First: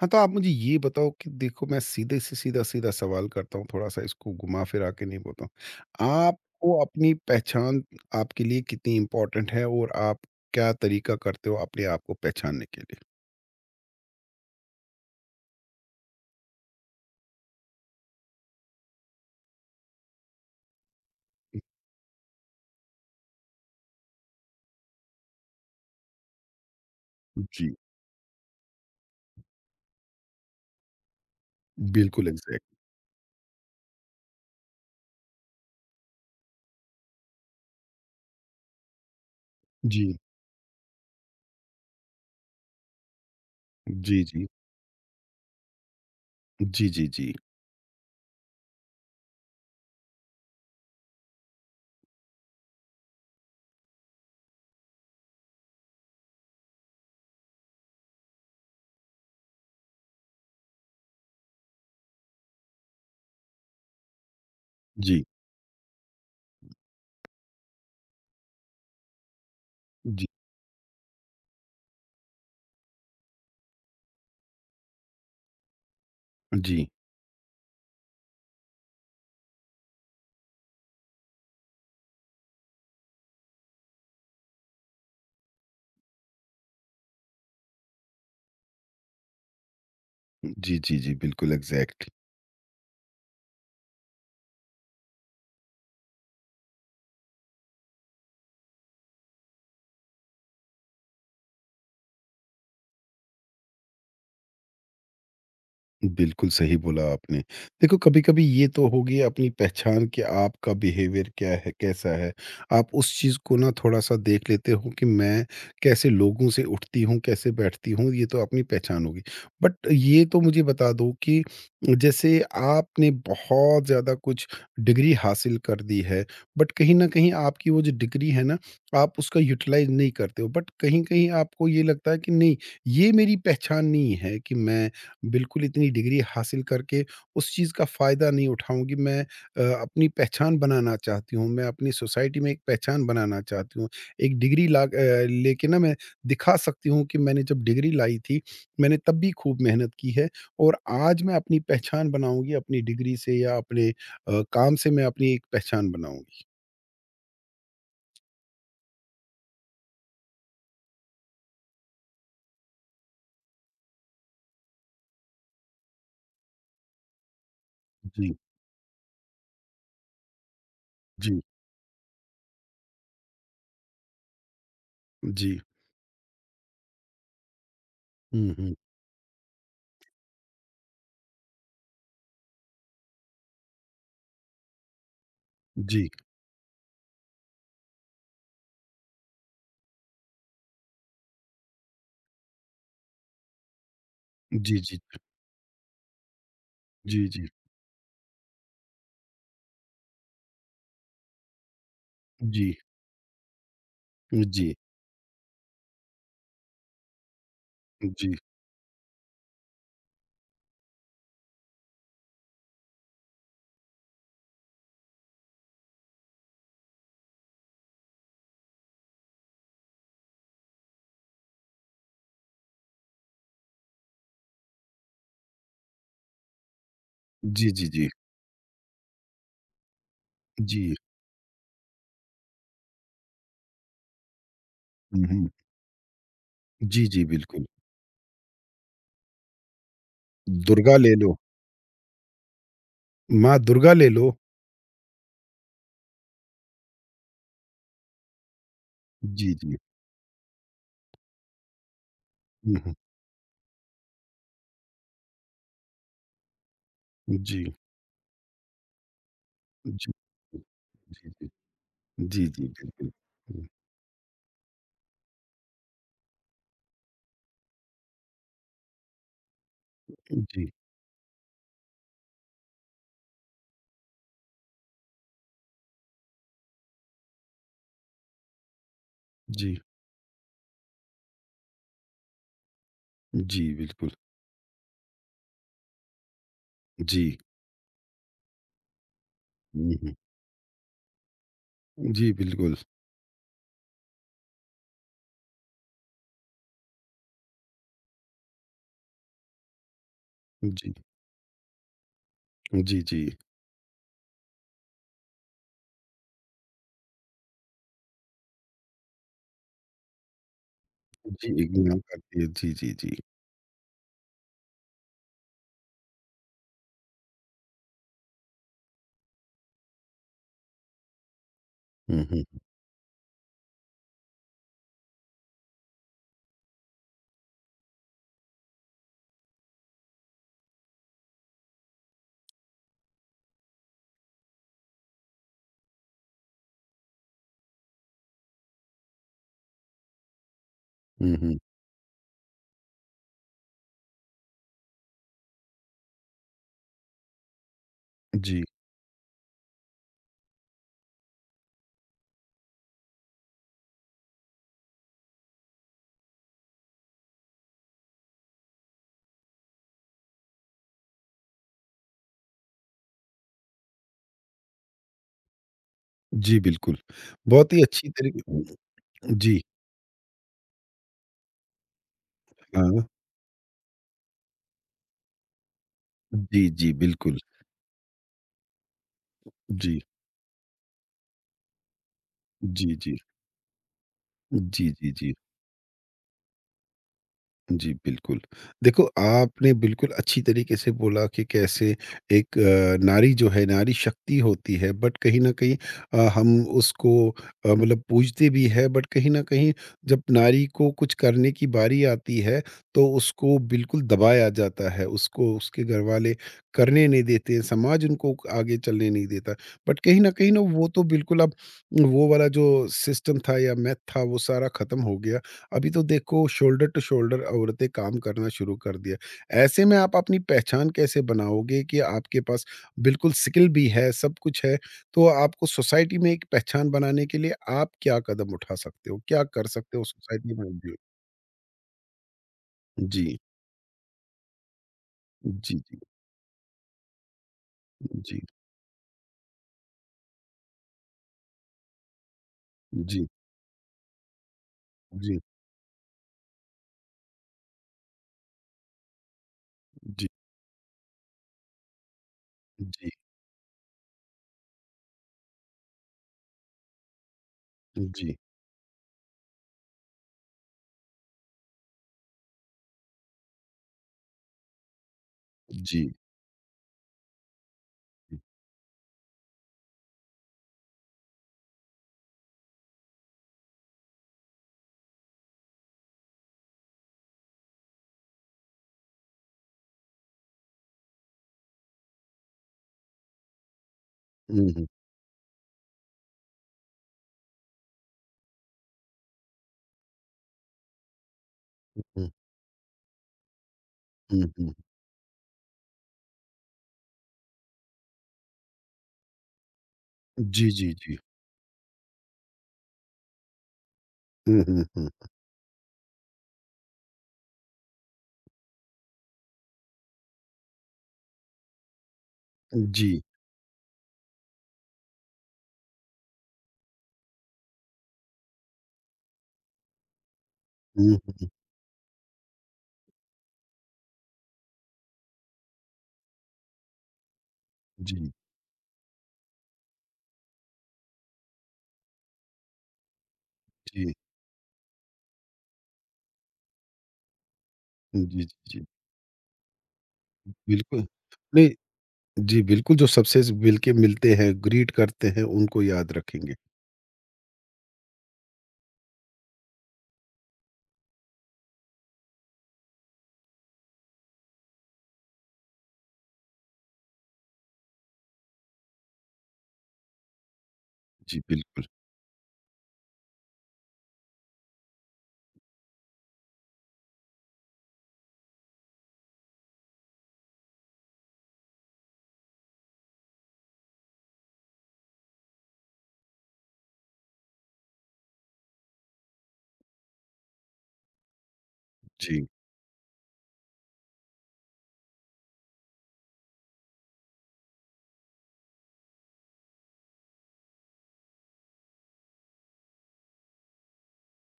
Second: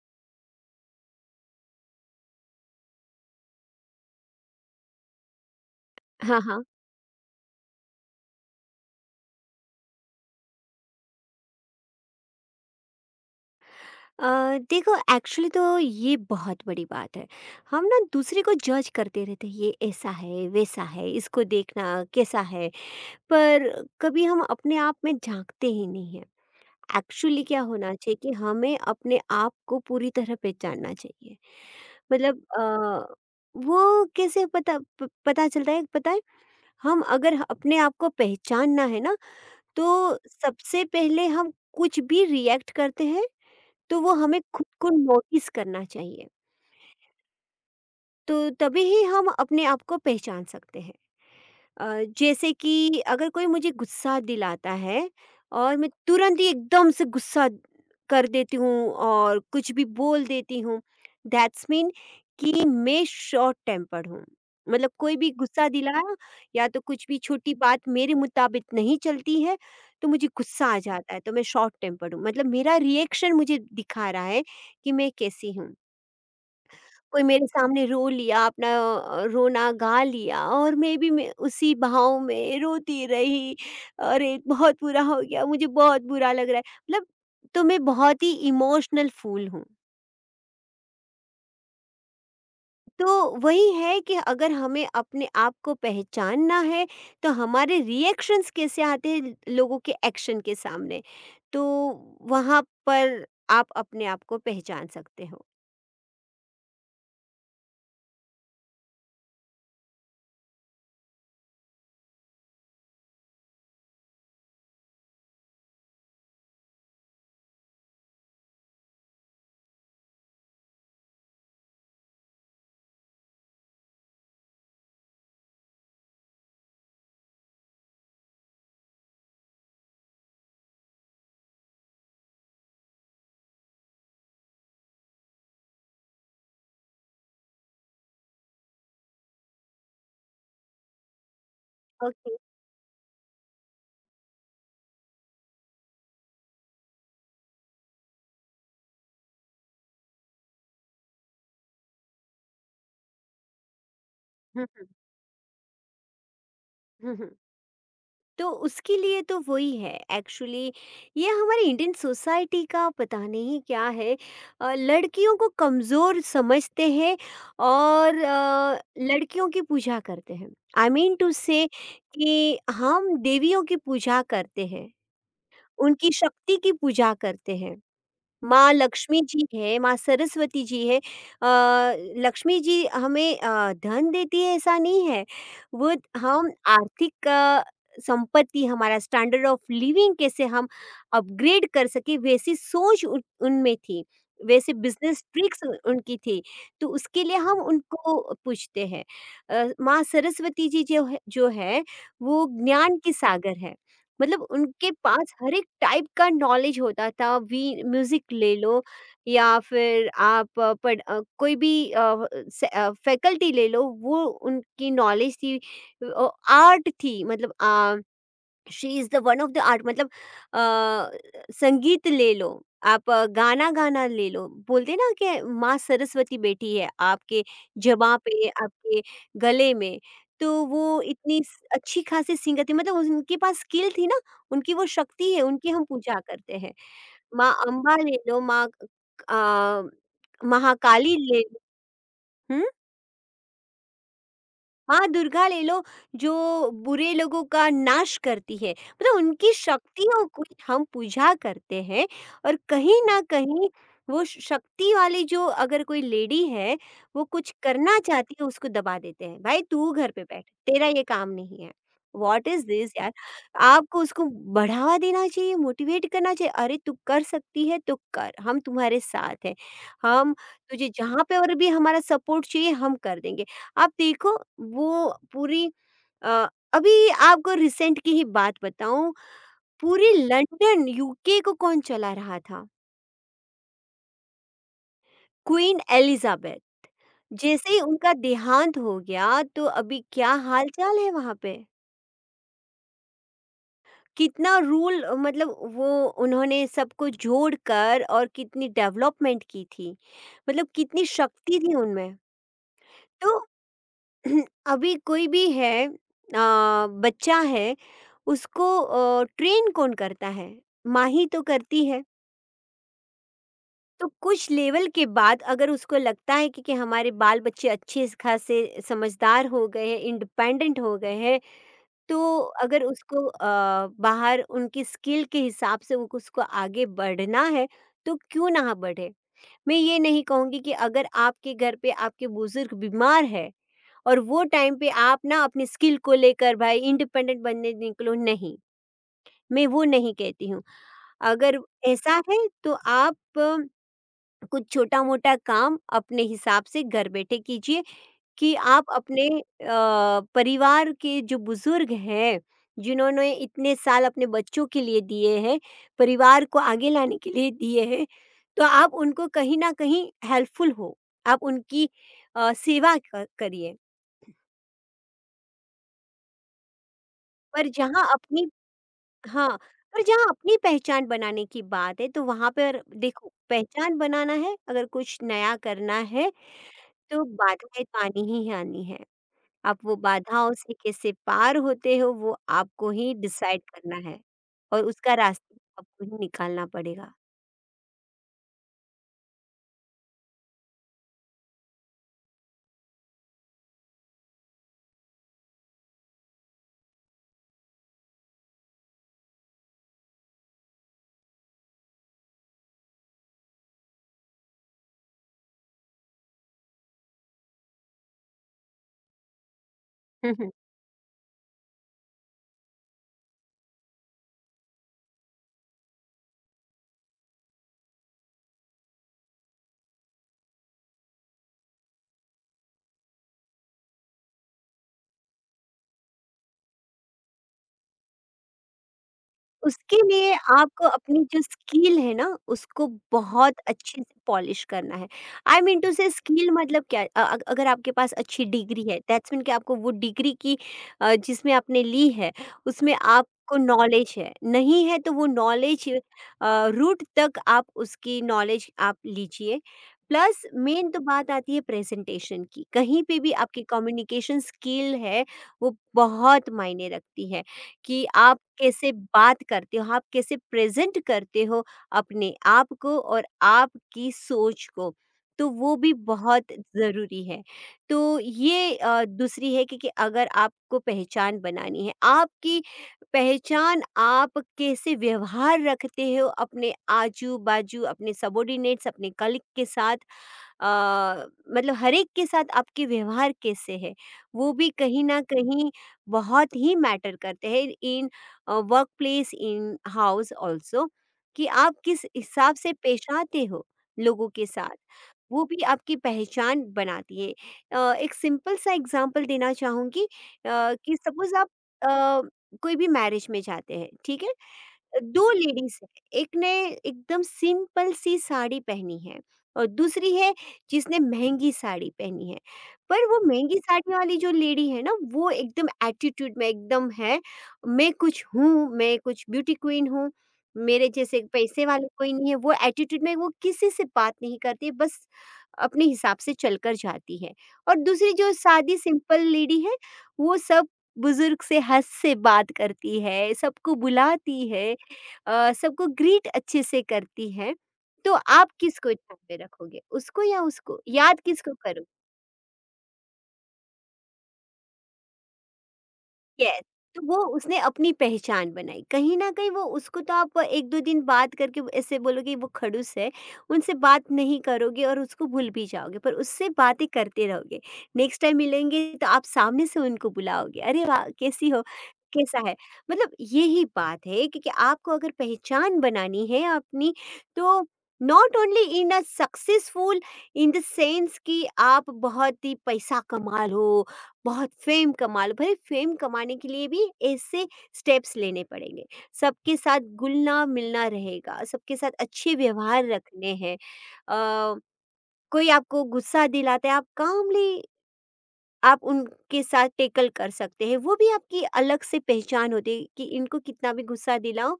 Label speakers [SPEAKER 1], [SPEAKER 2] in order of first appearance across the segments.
[SPEAKER 1] हाँ, तो आप मुझे ये बताओ कि देखो मैं सीधे से सीधा-सीधा सवाल करता हूँ, थोड़ा-सा इसको घुमा-फिरा के नहीं बोलता हूँ।
[SPEAKER 2] हाँ, हाँ।
[SPEAKER 1] आपको अपनी पहचान आपके लिए कितनी इम्पोर्टेंट है और आप क्या तरीका करते हो अपने आप को पहचानने के लिए?
[SPEAKER 2] देखो एक्चुअली तो ये बहुत बड़ी बात है। हम ना दूसरे को जज करते रहते हैं, ये ऐसा है, वैसा है, इसको देखना कैसा है, पर कभी हम अपने आप में झाँकते ही नहीं हैं। एक्चुअली क्या
[SPEAKER 1] जी,
[SPEAKER 2] होना चाहिए कि हमें अपने आप को पूरी तरह पहचानना चाहिए।
[SPEAKER 1] बिल्कुल
[SPEAKER 2] मतलब
[SPEAKER 1] एग्ज़ैक्ट।
[SPEAKER 2] वो कैसे पता प पता चलता है पता है? हम अगर अपने आप को पहचानना है ना, तो
[SPEAKER 1] जी,
[SPEAKER 2] सबसे पहले हम कुछ भी रिएक्ट करते हैं तो वो
[SPEAKER 1] जी,
[SPEAKER 2] हमें
[SPEAKER 1] जी।
[SPEAKER 2] खुद को नोटिस करना चाहिए।
[SPEAKER 1] जी, जी, जी।
[SPEAKER 2] तो तभी ही हम अपने आप को पहचान सकते हैं। जैसे कि अगर कोई मुझे गुस्सा दिलाता है और मैं तुरंत ही एकदम से गुस्सा कर देती हूँ और कुछ भी बोल देती हूँ, दैट्स मीन कि मैं शॉर्ट टेम्पर्ड हूँ। मतलब कोई
[SPEAKER 1] जी,
[SPEAKER 2] भी गुस्सा दिलाया या तो कुछ भी छोटी बात मेरे मुताबिक नहीं चलती है तो
[SPEAKER 1] जी।
[SPEAKER 2] मुझे गुस्सा आ जाता है, तो मैं शॉर्ट टेम्पर्ड हूँ। मतलब मेरा रिएक्शन मुझे दिखा रहा है कि मैं कैसी हूँ।
[SPEAKER 1] जी,
[SPEAKER 2] कोई मेरे सामने रो लिया अपना रोना गा लिया और मैं भी मैं उसी भाव में रोती रही, अरे बहुत बुरा हो गया, मुझे बहुत बुरा लग रहा है। मतलब तो मैं बहुत ही इमोशनल फूल हूँ।
[SPEAKER 1] जी, जी, जी बिल्कुल एग्ज़ैक्ट।
[SPEAKER 2] तो वही है कि अगर हमें अपने आप को पहचानना है, तो हमारे रिएक्शंस कैसे आते हैं लोगों के एक्शन के सामने, तो वहाँ पर आप अपने आप को पहचान सकते हो।
[SPEAKER 1] बिल्कुल सही बोला आपने। देखो कभी-कभी ये तो होगी अपनी पहचान कि आपका बिहेवियर क्या है, कैसा है। आप उस चीज़ को ना थोड़ा-सा देख लेते हो कि मैं कैसे लोगों से उठती हूँ, कैसे बैठती हूँ, ये तो अपनी पहचान होगी। बट ये तो मुझे बता दो कि जैसे आपने बहुत ज़्यादा कुछ डिग्री हासिल कर दी है, बट कहीं न कहीं आपकी वो जो डिग्री है ना, आप उसका यूटिलाइज़ नहीं करते हो। बट कहीं-कहीं आपको ये लगता है कि नहीं, ये मेरी पहचान नहीं है कि मैं बिल्कुल इतनी डिग्री हासिल करके उस चीज़ का फ़ायदा नहीं उठाऊँगी। मैं अपनी पहचान बनाना चाहती हूँ, मैं अपनी
[SPEAKER 2] ओके।
[SPEAKER 1] सोसाइटी में एक पहचान बनाना चाहती हूँ। एक डिग्री लेके ना मैं दिखा सकती हूँ कि मैंने जब डिग्री लाई थी, मैंने तब भी खूब मेहनत की है और आज मैं अपनी पहचान बनाऊँगी अपनी डिग्री से या अपने काम से मैं अपनी एक पहचान बनाऊँगी।
[SPEAKER 2] तो उसके लिए तो वही है एक्चुअली। ये हमारी इंडियन सोसाइटी का पता नहीं क्या है। लड़कियों को कमज़ोर समझते हैं और,
[SPEAKER 1] जी,
[SPEAKER 2] लड़कियों की पूजा करते हैं। आई मीन टू
[SPEAKER 1] जी,
[SPEAKER 2] से कि हम देवियों की पूजा करते हैं,
[SPEAKER 1] जी।
[SPEAKER 2] उनकी शक्ति की पूजा करते हैं।
[SPEAKER 1] हुँ,
[SPEAKER 2] माँ
[SPEAKER 1] हुँ।
[SPEAKER 2] लक्ष्मी जी है, माँ सरस्वती जी है। लक्ष्मी जी हमें धन देती है ऐसा नहीं है, वो
[SPEAKER 1] जी,
[SPEAKER 2] हम आर्थिक संपत्ति, हमारा स्टैंडर्ड ऑफ लिविंग कैसे हम अपग्रेड कर सकें वैसी सोच उन उनमें थी, वैसे
[SPEAKER 1] जी, जी,
[SPEAKER 2] बिज़नेस ट्रिक्स उनकी थी, तो उसके
[SPEAKER 1] जी,
[SPEAKER 2] लिए
[SPEAKER 1] जी,
[SPEAKER 2] हम उनको पूछते हैं। माँ सरस्वती जी जो है, वो
[SPEAKER 1] जी,
[SPEAKER 2] ज्ञान की सागर है। मतलब
[SPEAKER 1] जी, जी,
[SPEAKER 2] उनके पास हर एक टाइप का नॉलेज होता था। वी म्यूजिक
[SPEAKER 1] जी,
[SPEAKER 2] ले लो या फिर आप कोई भी फैकल्टी ले लो, वो उनकी नॉलेज थी, आर्ट थी। मतलब she is the one of the art. मतलब अ, संगीत ले लो, आप गाना गाना ले लो। बोलते हैं ना कि माँ सरस्वती बैठी है आपके
[SPEAKER 1] जी, जी, जी।
[SPEAKER 2] जबा पे, आपके गले में। तो
[SPEAKER 1] जी।
[SPEAKER 2] वो इतनी स अच्छी खासी सिंगर थी, मतलब उनके पास स्किल थी ना, उनकी वो
[SPEAKER 1] हुँ,
[SPEAKER 2] शक्ति है,
[SPEAKER 1] हुँ।
[SPEAKER 2] उनकी हम पूजा करते हैं।
[SPEAKER 1] जी, जी,
[SPEAKER 2] माँ
[SPEAKER 1] बिल्कुल।
[SPEAKER 2] अम्बा ले लो, माँ अ,
[SPEAKER 1] दुर्गा ले
[SPEAKER 2] महाकाली
[SPEAKER 1] लो,
[SPEAKER 2] ले, हुँ?
[SPEAKER 1] माँ दुर्गा ले लो।
[SPEAKER 2] हाँ, दुर्गा ले लो जो बुरे लोगों का नाश करती है। मतलब उनकी
[SPEAKER 1] जी, जी।
[SPEAKER 2] शक्तियों को हम पूजा करते हैं। और
[SPEAKER 1] हुँ, हुँ।
[SPEAKER 2] कहीं न कहीं वो श शक्ति वाली, जो अगर कोई लेडी है, वो कुछ
[SPEAKER 1] जी,
[SPEAKER 2] करना चाहती है, उसको दबा देते हैं। भाई, तू घर
[SPEAKER 1] जी।
[SPEAKER 2] पे बैठ, तेरा ये
[SPEAKER 1] जी,
[SPEAKER 2] काम
[SPEAKER 1] जी।
[SPEAKER 2] नहीं है।
[SPEAKER 1] जी,
[SPEAKER 2] व्हाट इज़
[SPEAKER 1] जी,
[SPEAKER 2] दिस,
[SPEAKER 1] बिल्कुल।
[SPEAKER 2] यार!
[SPEAKER 1] हुँ,
[SPEAKER 2] आपको उसको बढ़ावा देना चाहिए, मोटिवेट करना चाहिए। अरे तू कर सकती है तो कर, हम तुम्हारे साथ हैं। हम,
[SPEAKER 1] जी,
[SPEAKER 2] तुझे जहाँ पे और भी हमारा सपोर्ट चाहिए, हम कर देंगे। आप देखो वो पूरी अ, अभी आपको रिसेंट की ही बात बताऊँ,
[SPEAKER 1] जी,
[SPEAKER 2] पूरी लंदन यूके को कौन चला रहा था?
[SPEAKER 1] जी, बिल्कुल।
[SPEAKER 2] Queen Elizabeth.
[SPEAKER 1] जी।
[SPEAKER 2] जैसे ही उनका देहांत हो गया, तो
[SPEAKER 1] हुँ,
[SPEAKER 2] अभी
[SPEAKER 1] हुँ।
[SPEAKER 2] क्या हाल-चाल है वहाँ पे?
[SPEAKER 1] जी, बिल्कुल।
[SPEAKER 2] कितना रूल मतलब वो, उन्होंने सबको जोड़कर और कितनी डेवलपमेंट की थी। मतलब
[SPEAKER 1] जी,
[SPEAKER 2] कितनी शक्ति थी उनमें।
[SPEAKER 1] जी, जी।
[SPEAKER 2] तो अभी कोई भी है बच्चा है, उसको ट्रेन कौन करता है? माँ ही तो
[SPEAKER 1] जी,
[SPEAKER 2] करती
[SPEAKER 1] इग्नोर
[SPEAKER 2] है।
[SPEAKER 1] करती है। जी, जी, जी।
[SPEAKER 2] तो कुछ लेवल के बाद अगर उसको लगता है कि, हमारे बाल बच्चे अच्छे स खासे समझदार हो गए हैं, इंडिपेंडेंट हो गए हैं,
[SPEAKER 1] हुँ,
[SPEAKER 2] तो
[SPEAKER 1] हुँ।
[SPEAKER 2] अगर उसको बाहर उनकी स्किल के हिसाब से उनको उसको आगे बढ़ना है, तो क्यों ना बढ़े? मैं ये नहीं कहूँगी कि अगर आपके घर पे आपके बुज़ुर्ग बीमार है और वो टाइम पे आप ना अपनी स्किल को लेकर भाई इंडिपेंडेंट बनने निकलो, नहीं, मैं वो नहीं कहती हूँ।
[SPEAKER 1] हुँ, हुँ।
[SPEAKER 2] अगर ऐसा है तो आप कुछ छोटा-मोटा काम अपने हिसाब से घर बैठे कीजिए कि
[SPEAKER 1] जी,
[SPEAKER 2] आप अपने परिवार के जो बुज़ुर्ग हैं, जिन्होंने इतने साल अपने बच्चों के लिए दिए हैं, परिवार को आगे लाने के लिए दिए हैं, तो आप उनको कहीं न कहीं हेल्पफुल हो। आप उनकी सेवा क करिए।
[SPEAKER 1] जी, बिल्कुल।
[SPEAKER 2] पर
[SPEAKER 1] बहुत ही
[SPEAKER 2] जहाँ
[SPEAKER 1] अच्छी
[SPEAKER 2] अपनी
[SPEAKER 1] तरीके
[SPEAKER 2] हाँ,
[SPEAKER 1] जी,
[SPEAKER 2] पर जहाँ अपनी पहचान बनाने की बात है तो वहाँ पर
[SPEAKER 1] हाँ।
[SPEAKER 2] देखो, पहचान बनाना है, अगर कुछ नया करना है
[SPEAKER 1] जी, जी,
[SPEAKER 2] तो
[SPEAKER 1] बिल्कुल।
[SPEAKER 2] बाधाएँ तो आनी ही आनी है। आप वो
[SPEAKER 1] जी,
[SPEAKER 2] बाधाओं से कैसे पार होते हो वो आपको
[SPEAKER 1] जी,
[SPEAKER 2] ही
[SPEAKER 1] जी।
[SPEAKER 2] डिसाइड करना है और
[SPEAKER 1] जी, जी,
[SPEAKER 2] उसका
[SPEAKER 1] जी।
[SPEAKER 2] रास्ता आपको ही निकालना पड़ेगा।
[SPEAKER 1] जी, बिल्कुल। देखो, आपने बिल्कुल अच्छी तरीके से बोला कि कैसे एक नारी जो है, नारी शक्ति होती है बट कहीं न कहीं हम उसको मतलब पूजते भी हैं बट कहीं न कहीं जब नारी को कुछ करने की बारी आती है, तो उसको बिल्कुल दबाया जाता है। उसको उसके घरवाले करने नहीं देते हैं, समाज उनको आगे चलने नहीं देता। बट कहीं न कहीं ना वो तो बिल्कुल अब वो वाला जो सिस्टम था या मेथ था, वो सारा खत्म हो गया। अभी तो देखो शोल्डर टू शोल्डर औरतें काम करना शुरू कर दिया। ऐसे में आप अपनी पहचान कैसे बनाओगे कि आपके पास बिल्कुल स्किल भी है, सब कुछ है, तो आपको सोसाइटी में एक पहचान बनाने के लिए आप क्या कदम उठा सकते हो? क्या कर
[SPEAKER 2] उसके
[SPEAKER 1] सकते हो
[SPEAKER 2] लिए
[SPEAKER 1] सोसाइटी में?
[SPEAKER 2] आपको अपनी जो स्किल है ना उसको
[SPEAKER 1] जी,
[SPEAKER 2] बहुत अच्छे से पॉलिश करना है। आई
[SPEAKER 1] जी,
[SPEAKER 2] मीन टू
[SPEAKER 1] जी,
[SPEAKER 2] से स्किल मतलब क्या है? अगर आपके पास
[SPEAKER 1] जी, जी,
[SPEAKER 2] अच्छी डिग्री है, दैट्स मीन कि आपको वो डिग्री की जिसमें आपने ली है उसमें
[SPEAKER 1] जी,
[SPEAKER 2] आपको नॉलेज है। नहीं है तो वो
[SPEAKER 1] जी,
[SPEAKER 2] नॉलेज रूट तक आप उसकी नॉलेज आप लीजिए। प्लस मेन तो बात आती है प्रेज़ेंटेशन की। कहीं
[SPEAKER 1] जी,
[SPEAKER 2] पे भी आपकी कम्युनिकेशन स्किल है वो बहुत मायने रखती है। कि
[SPEAKER 1] जी,
[SPEAKER 2] आप कैसे बात करते हो, आप कैसे प्रेज़ेंट करते हो अपने आप को और आपकी सोच को। तो वो भी
[SPEAKER 1] जी,
[SPEAKER 2] बहुत ज़रूरी है। तो
[SPEAKER 1] जी।
[SPEAKER 2] ये दूसरी है कि अगर आपको पहचान बनानी है, आपकी पहचान आप कैसे व्यवहार रखते हो अपने आजू-बाजू, अपने सबॉर्डिनेट्स, अपने कलीग के साथ अ, मतलब हर एक के साथ आपके व्यवहार कैसे है? वो भी
[SPEAKER 1] हुँ, हुँ,
[SPEAKER 2] कहीं न कहीं बहुत ही मैटर करते हैं in workplace in house also, कि आप किस
[SPEAKER 1] हुँ,
[SPEAKER 2] हिसाब से पेश आते हो लोगों
[SPEAKER 1] हुँ,
[SPEAKER 2] के
[SPEAKER 1] हुँ।
[SPEAKER 2] साथ, वो भी आपकी पहचान बनाती है। एक सिंपल सा एग्जांपल देना चाहूँगी
[SPEAKER 1] जी, जी,
[SPEAKER 2] कि
[SPEAKER 1] जी।
[SPEAKER 2] सपोज आप अ, कोई भी मैरिज में जाते हैं, ठीक है।
[SPEAKER 1] हुँ, हुँ, हुँ।
[SPEAKER 2] दो लेडीज है, एक ने एकदम सिंपल सी साड़ी पहनी है और दूसरी है जिसने महंगी साड़ी पहनी है। पर वो
[SPEAKER 1] जी।
[SPEAKER 2] महंगी साड़ी वाली जो लेडी है ना, वो एकदम एटीट्यूड में एकदम है, मैं कुछ हूँ, मैं कुछ ब्यूटी क्वीन हूँ, मेरे
[SPEAKER 1] हुँ,
[SPEAKER 2] जैसे
[SPEAKER 1] हुँ।
[SPEAKER 2] पैसे वाले कोई नहीं है। वो एटीट्यूड में वो किसी से बात नहीं करती, बस अपने हिसाब से चलकर जाती है। और दूसरी
[SPEAKER 1] जी,
[SPEAKER 2] जो सादी सिंपल लेडी है, वो सब बुजुर्ग से हंस से बात करती है, सबको
[SPEAKER 1] जी,
[SPEAKER 2] बुलाती है, सबको ग्रीट अच्छे से करती है। तो
[SPEAKER 1] जी, जी,
[SPEAKER 2] आप
[SPEAKER 1] जी।
[SPEAKER 2] किसको यहाँ पे रखोगे? उसको या उसको?
[SPEAKER 1] बिल्कुल,
[SPEAKER 2] याद किसको
[SPEAKER 1] नहीं
[SPEAKER 2] करो?
[SPEAKER 1] जी, बिल्कुल, जो सबसे ज़ मिलके मिलते हैं, ग्रीट करते हैं, उनको याद रखेंगे।
[SPEAKER 2] यस। तो वो उसने अपनी पहचान बनाई कहीं ना कहीं। वो उसको तो आप एक दो दिन बात करके ऐसे बोलोगे वो खड़ूस है, उनसे बात नहीं करोगे और उसको भूल भी जाओगे। पर उससे बातें करते रहोगे, नेक्स्ट टाइम मिलेंगे तो आप सामने से उनको बुलाओगे, अरे वाह
[SPEAKER 1] जी,
[SPEAKER 2] कैसी हो,
[SPEAKER 1] बिल्कुल।
[SPEAKER 2] कैसा है। मतलब यही बात है, क्योंकि आपको अगर पहचान बनानी है अपनी, तो not only in a successful in the sense कि आप बहुत ही पैसा कमा लो, बहुत फेम कमा लो। भले फेम कमाने के लिए भी ऐसे स्टेप्स लेने पड़ेंगे, सबके साथ घुलना मिलना रहेगा, सबके साथ अच्छे
[SPEAKER 1] जी,
[SPEAKER 2] व्यवहार रखने हैं। अ, कोई आपको गुस्सा दिलाता है, आप कामली आप उनके साथ टेकल कर सकते हैं, वो भी आपकी अलग से पहचान होती है कि इनको कितना भी गुस्सा दिलाओ,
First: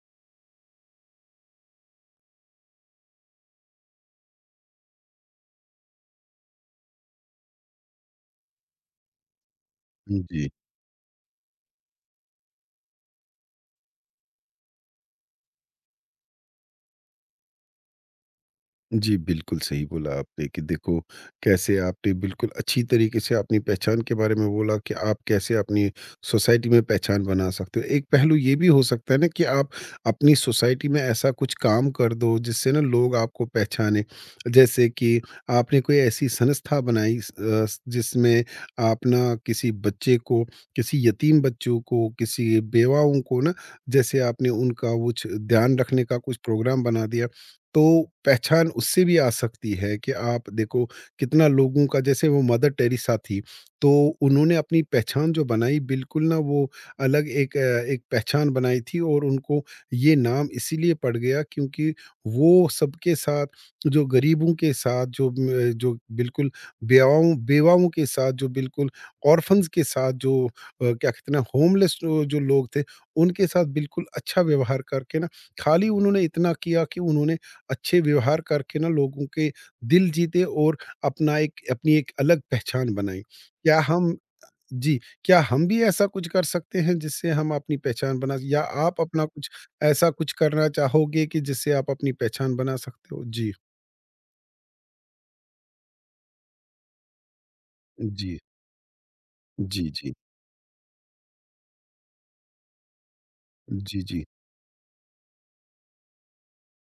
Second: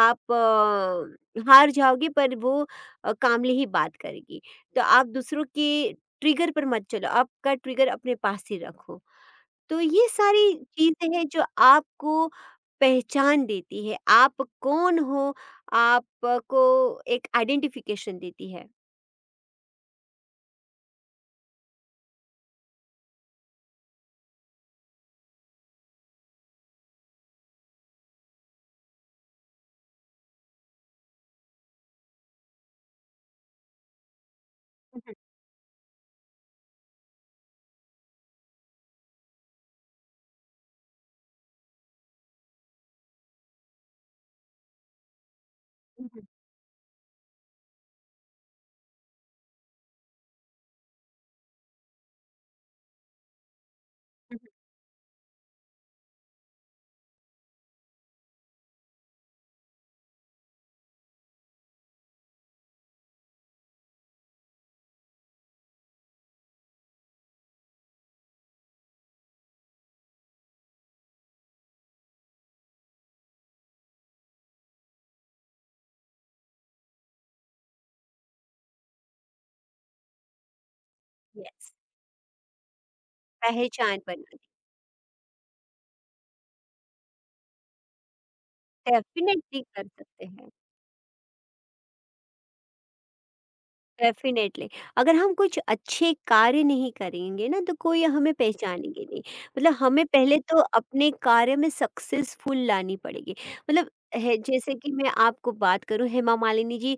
[SPEAKER 2] आप हार जाओगे पर वो कामली ही बात करेगी। तो आप दूसरों के ट्रिगर पर मत चलो, आपका ट्रिगर अपने पास ही रखो। तो ये
[SPEAKER 1] जी।
[SPEAKER 2] सारी चीज़ें हैं जो आपको पहचान देती है, आप कौन हो, आपको एक आइडेंटिफ़िकेशन देती है।
[SPEAKER 1] जी, बिल्कुल सही बोला आपने कि देखो, कैसे आपने बिल्कुल अच्छी तरीके से अपनी पहचान के बारे में बोला कि आप कैसे अपनी सोसाइटी में पहचान बना सकते हो। एक पहलू ये भी हो सकता है ना कि आप अपनी सोसाइटी में ऐसा कुछ काम कर दो, जिससे ना लोग आपको पहचानें। जैसे
[SPEAKER 2] हुँ,
[SPEAKER 1] कि आपने कोई ऐसी संस्था बनाई जिसमें आप ना किसी बच्चे को, किसी यतीम बच्चों को, किसी बेवाओं को ना, जैसे आपने उनका कुछ ध्यान रखने
[SPEAKER 2] हुँ, हुँ,
[SPEAKER 1] का
[SPEAKER 2] हुँ,
[SPEAKER 1] कुछ प्रोग्राम बना दिया। तो पहचान उससे भी आ सकती है कि आप देखो कितना लोगों का जैसे वो मदर टेरेसा थी, तो
[SPEAKER 2] हुँ।
[SPEAKER 1] उन्होंने अपनी पहचान जो बनाई बिल्कुल ना वो अलग एक पहचान बनाई थी और उनको ये नाम इसीलिए पड़ गया क्योंकि वो सबके साथ, जो गरीबों के साथ, जो बिल्कुल बेवाओं बेवाओं के साथ, जो बिल्कुल ऑर्फन्स के साथ क्या कहते हैं ना होमलेस जो जो लोग थे, उनके साथ बिल्कुल अच्छा व्यवहार करके ना, खाली उन्होंने इतना किया कि उन्होंने अच्छे व्यवहार करके ना लोगों के दिल जीते और अपना एक
[SPEAKER 2] यस,
[SPEAKER 1] अपनी एक अलग पहचान बनाएँ। क्या
[SPEAKER 2] पहचान
[SPEAKER 1] हम
[SPEAKER 2] बनानी,
[SPEAKER 1] जी, क्या हम भी ऐसा कुछ कर सकते हैं जिससे हम अपनी पहचान बना या आप अपना कुछ
[SPEAKER 2] डेफ़िनेटली कर
[SPEAKER 1] ऐसा
[SPEAKER 2] सकते
[SPEAKER 1] कुछ
[SPEAKER 2] हैं।
[SPEAKER 1] करना चाहोगे कि जिससे आप अपनी पहचान बना सकते हो? जी,
[SPEAKER 2] डेफिनेटली अगर हम कुछ अच्छे कार्य नहीं करेंगे ना, तो कोई हमें
[SPEAKER 1] जी,
[SPEAKER 2] पहचानेंगे नहीं। मतलब
[SPEAKER 1] जी,
[SPEAKER 2] हमें
[SPEAKER 1] जी,
[SPEAKER 2] पहले तो अपने कार्य में सक्सेसफुल लानी पड़ेगी। मतलब
[SPEAKER 1] जी, जी,
[SPEAKER 2] है, जैसे कि मैं आपको बात करूं, Hema Malini ji,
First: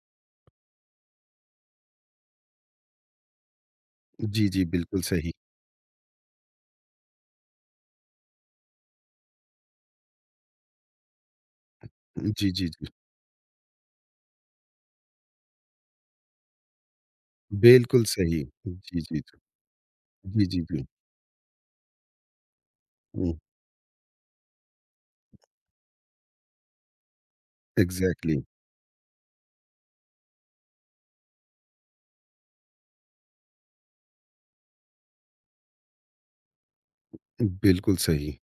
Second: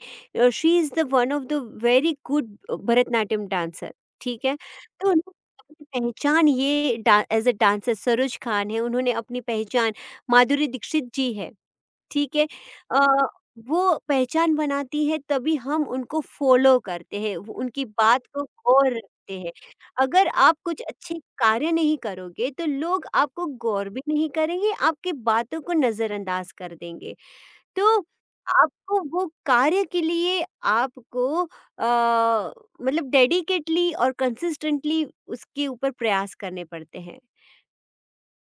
[SPEAKER 2] she is the one of the very good Bharatanatyam dancer, ठीक
[SPEAKER 1] जी,
[SPEAKER 2] है।
[SPEAKER 1] जी, बिल्कुल
[SPEAKER 2] तो
[SPEAKER 1] सही।
[SPEAKER 2] उन्होंने अपनी पहचान ये as a dancer, Saroj Khan है उन्होंने अपनी पहचान, माधुरी दीक्षित जी है, ठीक है।
[SPEAKER 1] जी, जी, जी,
[SPEAKER 2] अ, वो पहचान बनाती है, तभी हम उनको फॉलो करते हैं, उनकी
[SPEAKER 1] बिल्कुल
[SPEAKER 2] बात
[SPEAKER 1] सही।
[SPEAKER 2] को गौर
[SPEAKER 1] जी, जी, जी,
[SPEAKER 2] रखते हैं। अगर
[SPEAKER 1] जी,
[SPEAKER 2] आप
[SPEAKER 1] जी,
[SPEAKER 2] कुछ
[SPEAKER 1] जी।
[SPEAKER 2] अच्छे कार्य नहीं करोगे तो लोग
[SPEAKER 1] हुँ,
[SPEAKER 2] आपको गौर भी नहीं करेंगे, आपकी बातों को नज़रअंदाज कर देंगे। तो
[SPEAKER 1] एग्ज़ैक्टली,
[SPEAKER 2] आपको वो कार्य के लिए आपको मतलब डेडिकेटली और कंसिस्टेंटली उसके ऊपर प्रयास करने पड़ते हैं।
[SPEAKER 1] बिल्कुल सही।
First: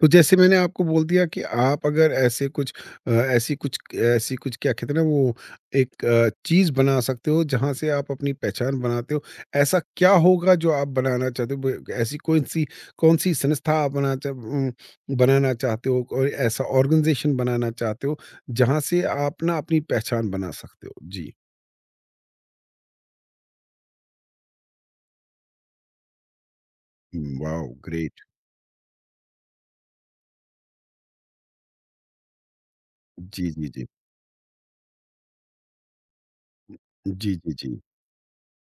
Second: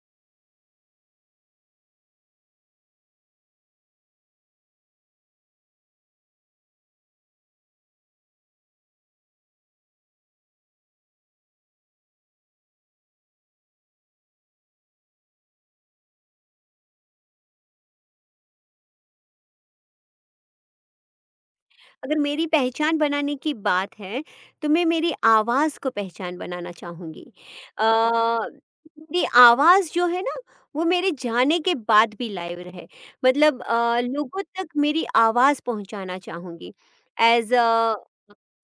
[SPEAKER 1] तो जैसे मैंने आपको बोल दिया कि आप अगर ऐसे कुछ ऐसी कुछ ऐसी कुछ क्या कहते हैं ना वो चीज़ बना सकते हो जहाँ से आप अपनी पहचान बनाते हो। ऐसा क्या होगा जो आप बनाना चाहते हो? ब ऐसी कौन-सी कौन-सी संस्था आप बनाना चाहते हो? कोई ऐसा ऑर्गनाइज़ेशन बनाना चाहते हो जहाँ से आप ना अपनी पहचान बना सकते हो? जी।
[SPEAKER 2] अगर मेरी पहचान बनाने की बात है, तो मैं मेरी आवाज़ को पहचान बनाना
[SPEAKER 1] हुँ,
[SPEAKER 2] चाहूँगी।
[SPEAKER 1] वॉव! ग्रेट।
[SPEAKER 2] अ, मेरी आवाज़ जो है ना, वो मेरे जाने के बाद भी लाइव रहे।
[SPEAKER 1] जी,
[SPEAKER 2] मतलब
[SPEAKER 1] जी, जी।
[SPEAKER 2] लोगों तक मेरी आवाज़ पहुँचाना चाहूँगी।
[SPEAKER 1] जी, जी,
[SPEAKER 2] ऐज़
[SPEAKER 1] जी।
[SPEAKER 2] अ,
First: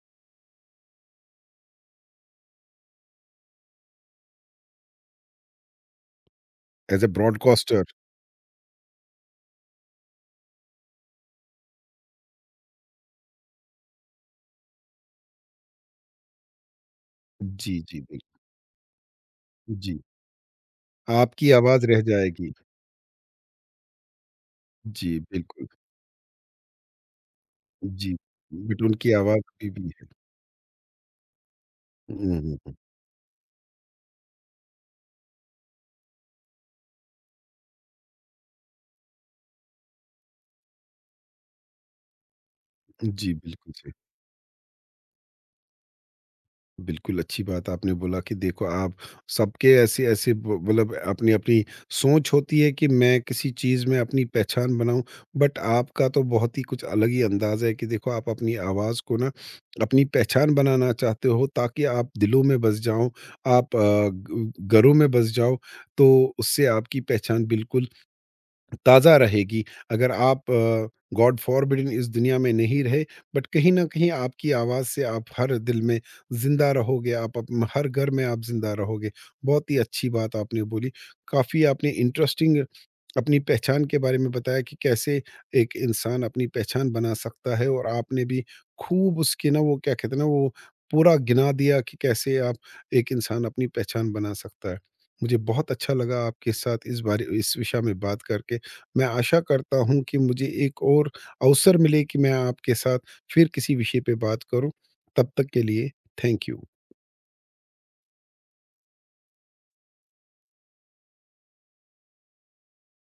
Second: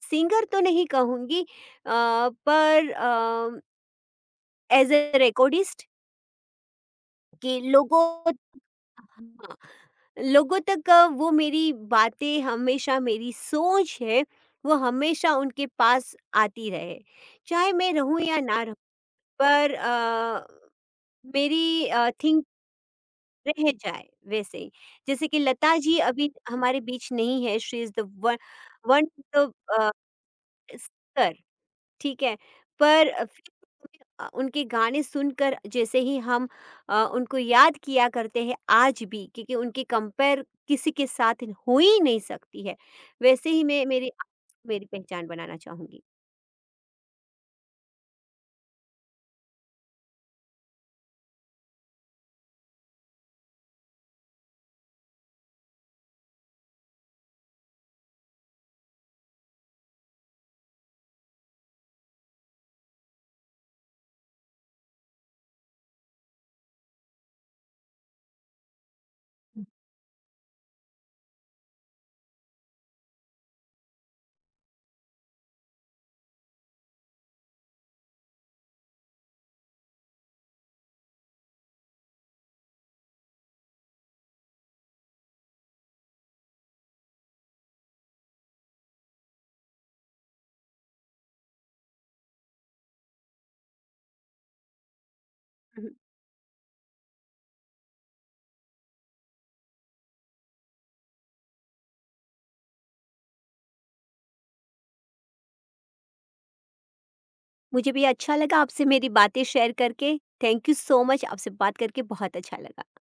[SPEAKER 2] सिंगर तो नहीं कहूँगी, पर as a recordist
[SPEAKER 1] as a
[SPEAKER 2] कि
[SPEAKER 1] ब्रॉडकास्टर।
[SPEAKER 2] लोगों, हाँ। लोगों तक वो मेरी बातें हमेशा, मेरी सोच है वो हमेशा उनके पास आती रहे, चाहे
[SPEAKER 1] जी,
[SPEAKER 2] मैं
[SPEAKER 1] जी,
[SPEAKER 2] रहूं
[SPEAKER 1] बिल
[SPEAKER 2] या ना रहूं। पर
[SPEAKER 1] जी। आपकी आवाज़
[SPEAKER 2] मेरी
[SPEAKER 1] रह
[SPEAKER 2] थिंक
[SPEAKER 1] जाएगी।
[SPEAKER 2] रह जाए वैसे ही,
[SPEAKER 1] जी,
[SPEAKER 2] जैसे कि
[SPEAKER 1] बिल्कुल।
[SPEAKER 2] लता जी अभी हमारे बीच नहीं है, शी इज द
[SPEAKER 1] जी,
[SPEAKER 2] वन
[SPEAKER 1] बट
[SPEAKER 2] वन
[SPEAKER 1] उनकी आवाज़ अभी भी है। हुँ,
[SPEAKER 2] ठीक है।
[SPEAKER 1] हुँ, हुँ।
[SPEAKER 2] पर फिर उनके गाने सुनकर जैसे ही हम उनको याद किया करते हैं आज भी, क्योंकि उनकी कंपेयर किसी के साथ हो ही नहीं सकती है।
[SPEAKER 1] जी,
[SPEAKER 2] वैसे ही
[SPEAKER 1] बिल्कुल
[SPEAKER 2] मैं
[SPEAKER 1] सही।
[SPEAKER 2] मेरी मेरी पहचान बनाना चाहूँगी।
[SPEAKER 1] बिल्कुल अच्छी बात आपने बोला कि देखो आप सबके ऐसे-ऐसे ब मतलब अपनी-अपनी सोच होती है कि मैं किसी चीज़ में अपनी पहचान बनाऊँ, बट आपका तो बहुत ही कुछ अलग ही अंदाज़ है कि देखो आप अपनी आवाज़ को ना अपनी पहचान बनाना चाहते हो ताकि आप दिलों में बस जाओ, आप अ, ग घरों में बस जाओ, तो उससे आपकी पहचान बिल्कुल ताज़ा रहेगी। अगर आप गॉड फ़ॉरबिडेन इस दुनिया में नहीं रहे, बट कहीं न कहीं आपकी आवाज़ से आप हर दिल में ज़िंदा रहोगे, आप अप हर घर में आप ज़िंदा रहोगे। बहुत ही अच्छी बात आपने बोली। काफ़ी आपने इंटरेस्टिंग अपनी पहचान के बारे में बताया कि कैसे एक इंसान अपनी पहचान बना सकता है और आपने भी खूब उसके ना वो क्या कहते हैं ना, वो पूरा गिना दिया कि कैसे आप एक इंसान अपनी पहचान बना सकता है। मुझे बहुत
[SPEAKER 2] हुँ, हुँ।
[SPEAKER 1] अच्छा लगा आपके साथ इस बारे इस विषय में बात करके। मैं आशा करता हूँ कि मुझे एक और अवसर मिले कि मैं आपके साथ फिर किसी विषय पे बात करूँ। तब तक के लिए थैंक यू।
[SPEAKER 2] मुझे भी अच्छा लगा आपसे मेरी बातें शेयर करके। थैंक यू सो मच, आपसे बात करके बहुत अच्छा लगा।